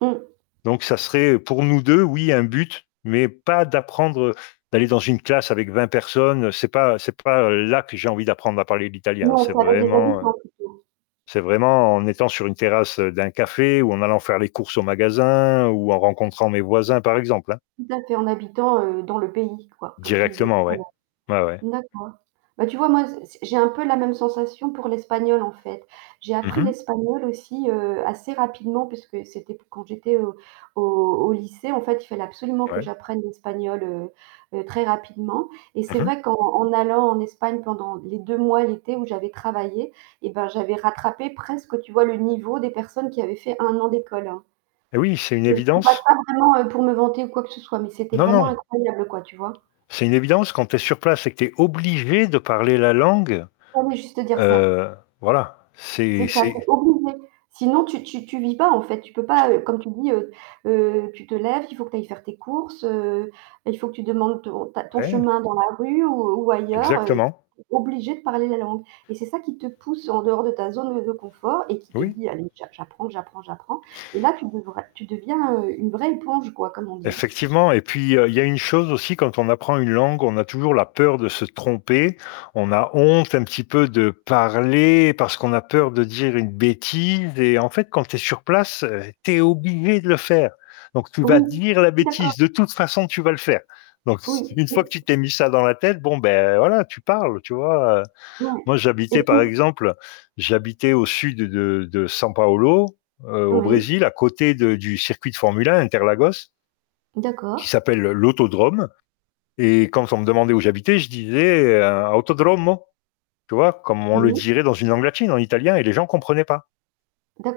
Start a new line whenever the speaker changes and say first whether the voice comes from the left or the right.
right: Mmh.
left: Donc ça serait pour nous 2, oui, un but, mais pas d'apprendre d'aller dans une classe avec 20 personnes, c'est pas c'est pas là que j'ai envie d'apprendre à parler l'italien hein.
right: Non,
left: C'est
right: ça reste des
left: vraiment, heu,
right: habitants plutôt.
left: c'est vraiment en étant sur une terrasse d'un café ou en allant faire les courses au magasin ou en rencontrant mes voisins, par exemple, hein.
right: Tout à fait, en habitant, heu, dans le pays, quoi, comme tu disais
left: Directement,
right: tout à
left: ouais.
right: l'heure.
left: Ouais, ouais.
right: D'accord. Bah tu vois, moi, c c'est j'ai un peu la même sensation pour l'espagnol, en fait. J'ai
left: Mmh
right: appris
left: mh.
right: l'espagnol aussi, heu, assez rapidement puisque c'était p quand j'étais au au au lycée, en fait, il fallait absolument que
left: Ouais.
right: j'apprenne l'espagnol, heu heu, très rapidement et
left: Mmh
right: c'est
left: mh.
right: vrai qu'en en allant en Espagne pendant les 2 mois, l'été où j'avais travaillé, eh bah, j'avais rattrapé presque, tu vois, me niveau des personnes qui avaient fait 1 an d'école hein.
left: Et oui, c'est une
right: Je dis pas
left: évidence.
right: ça vraiment, heu, pour me vanter ou quoi que ce soit, mais c'était
left: Non,
right: vraiment
left: non.
right: incroyable, quoi, tu vois?
left: C'est une évidence, quand tu es sur place et que tu es obligé de parler la langue,
right: On veut juste dire ça.
left: heu, voilà,
right: C'est
left: c'est
right: ça, tu es
left: c'est
right: obligé, sinon, tu tu tu vis pas, en fait, tu peux pas, heu, comme tu dis, heu heu, tu te lèves, il faut que tu ailles faire tes courses, heu, il faut que tu demandes ton ta ton
left: Ouais.
right: chemin dans la rue ou ou ailleurs,
left: Exactement.
right: tu es obligé de parler la langue et c'est ça qui te pousse en dehors de ta zone de confort et qui te
left: Oui.
right: dit: «Allez, j'a j'apprends, j'apprends, j'apprends» et là, tu devrais tu deviens, heu, une vraie éponge, quoi, comme on dit.
left: Effectivement et puis, heu, il y a une chose aussi quand on apprend une langue, on a toujours la peur de se tromper. On a honte un petit peu de parler parce qu'on a peur de dire une bêtise et en fait, quand tu es sur place, heu, tu es obligé de le faire. Donc tu vas
right: Oui,
left: dire la
right: je suis d'accord.
left: bêtise, de toute façon, tu vas le faire. Donc s
right: Oui,
left: une
right: oui.
left: fois que tu t'es mis ça dans la tête, bon, beh, voilà, tu parles, tu vois, heu?
right: Ouais
left: Moi,
right: et
left: j'habitais par
right: puis
left: exemple, j'habitais au sud de de San Paolo, heu, au
right: Oui.
left: Brésil, à côté de du circuit de formule 1 Interlagos qui
right: D'accord.
left: s'appelle l'autodrome et quand on me demandait où j'habitais, je disais, heu, Autodromo, tu vois? Comme on le
right: Oui.
left: dirait dans une langue latine, en italien et les gens comprenaient pas.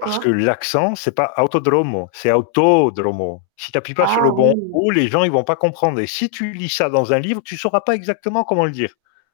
left: Parce que l'accent, c'est pas Autodromo c'est Autodromo. Si tu appuies pas sur
right: Ah
left: le bon
right: oui.
left: O, les gens, ils vont pas comprendre et si tu lis ça dans un livre, tu sauras pas exactement comment le dire.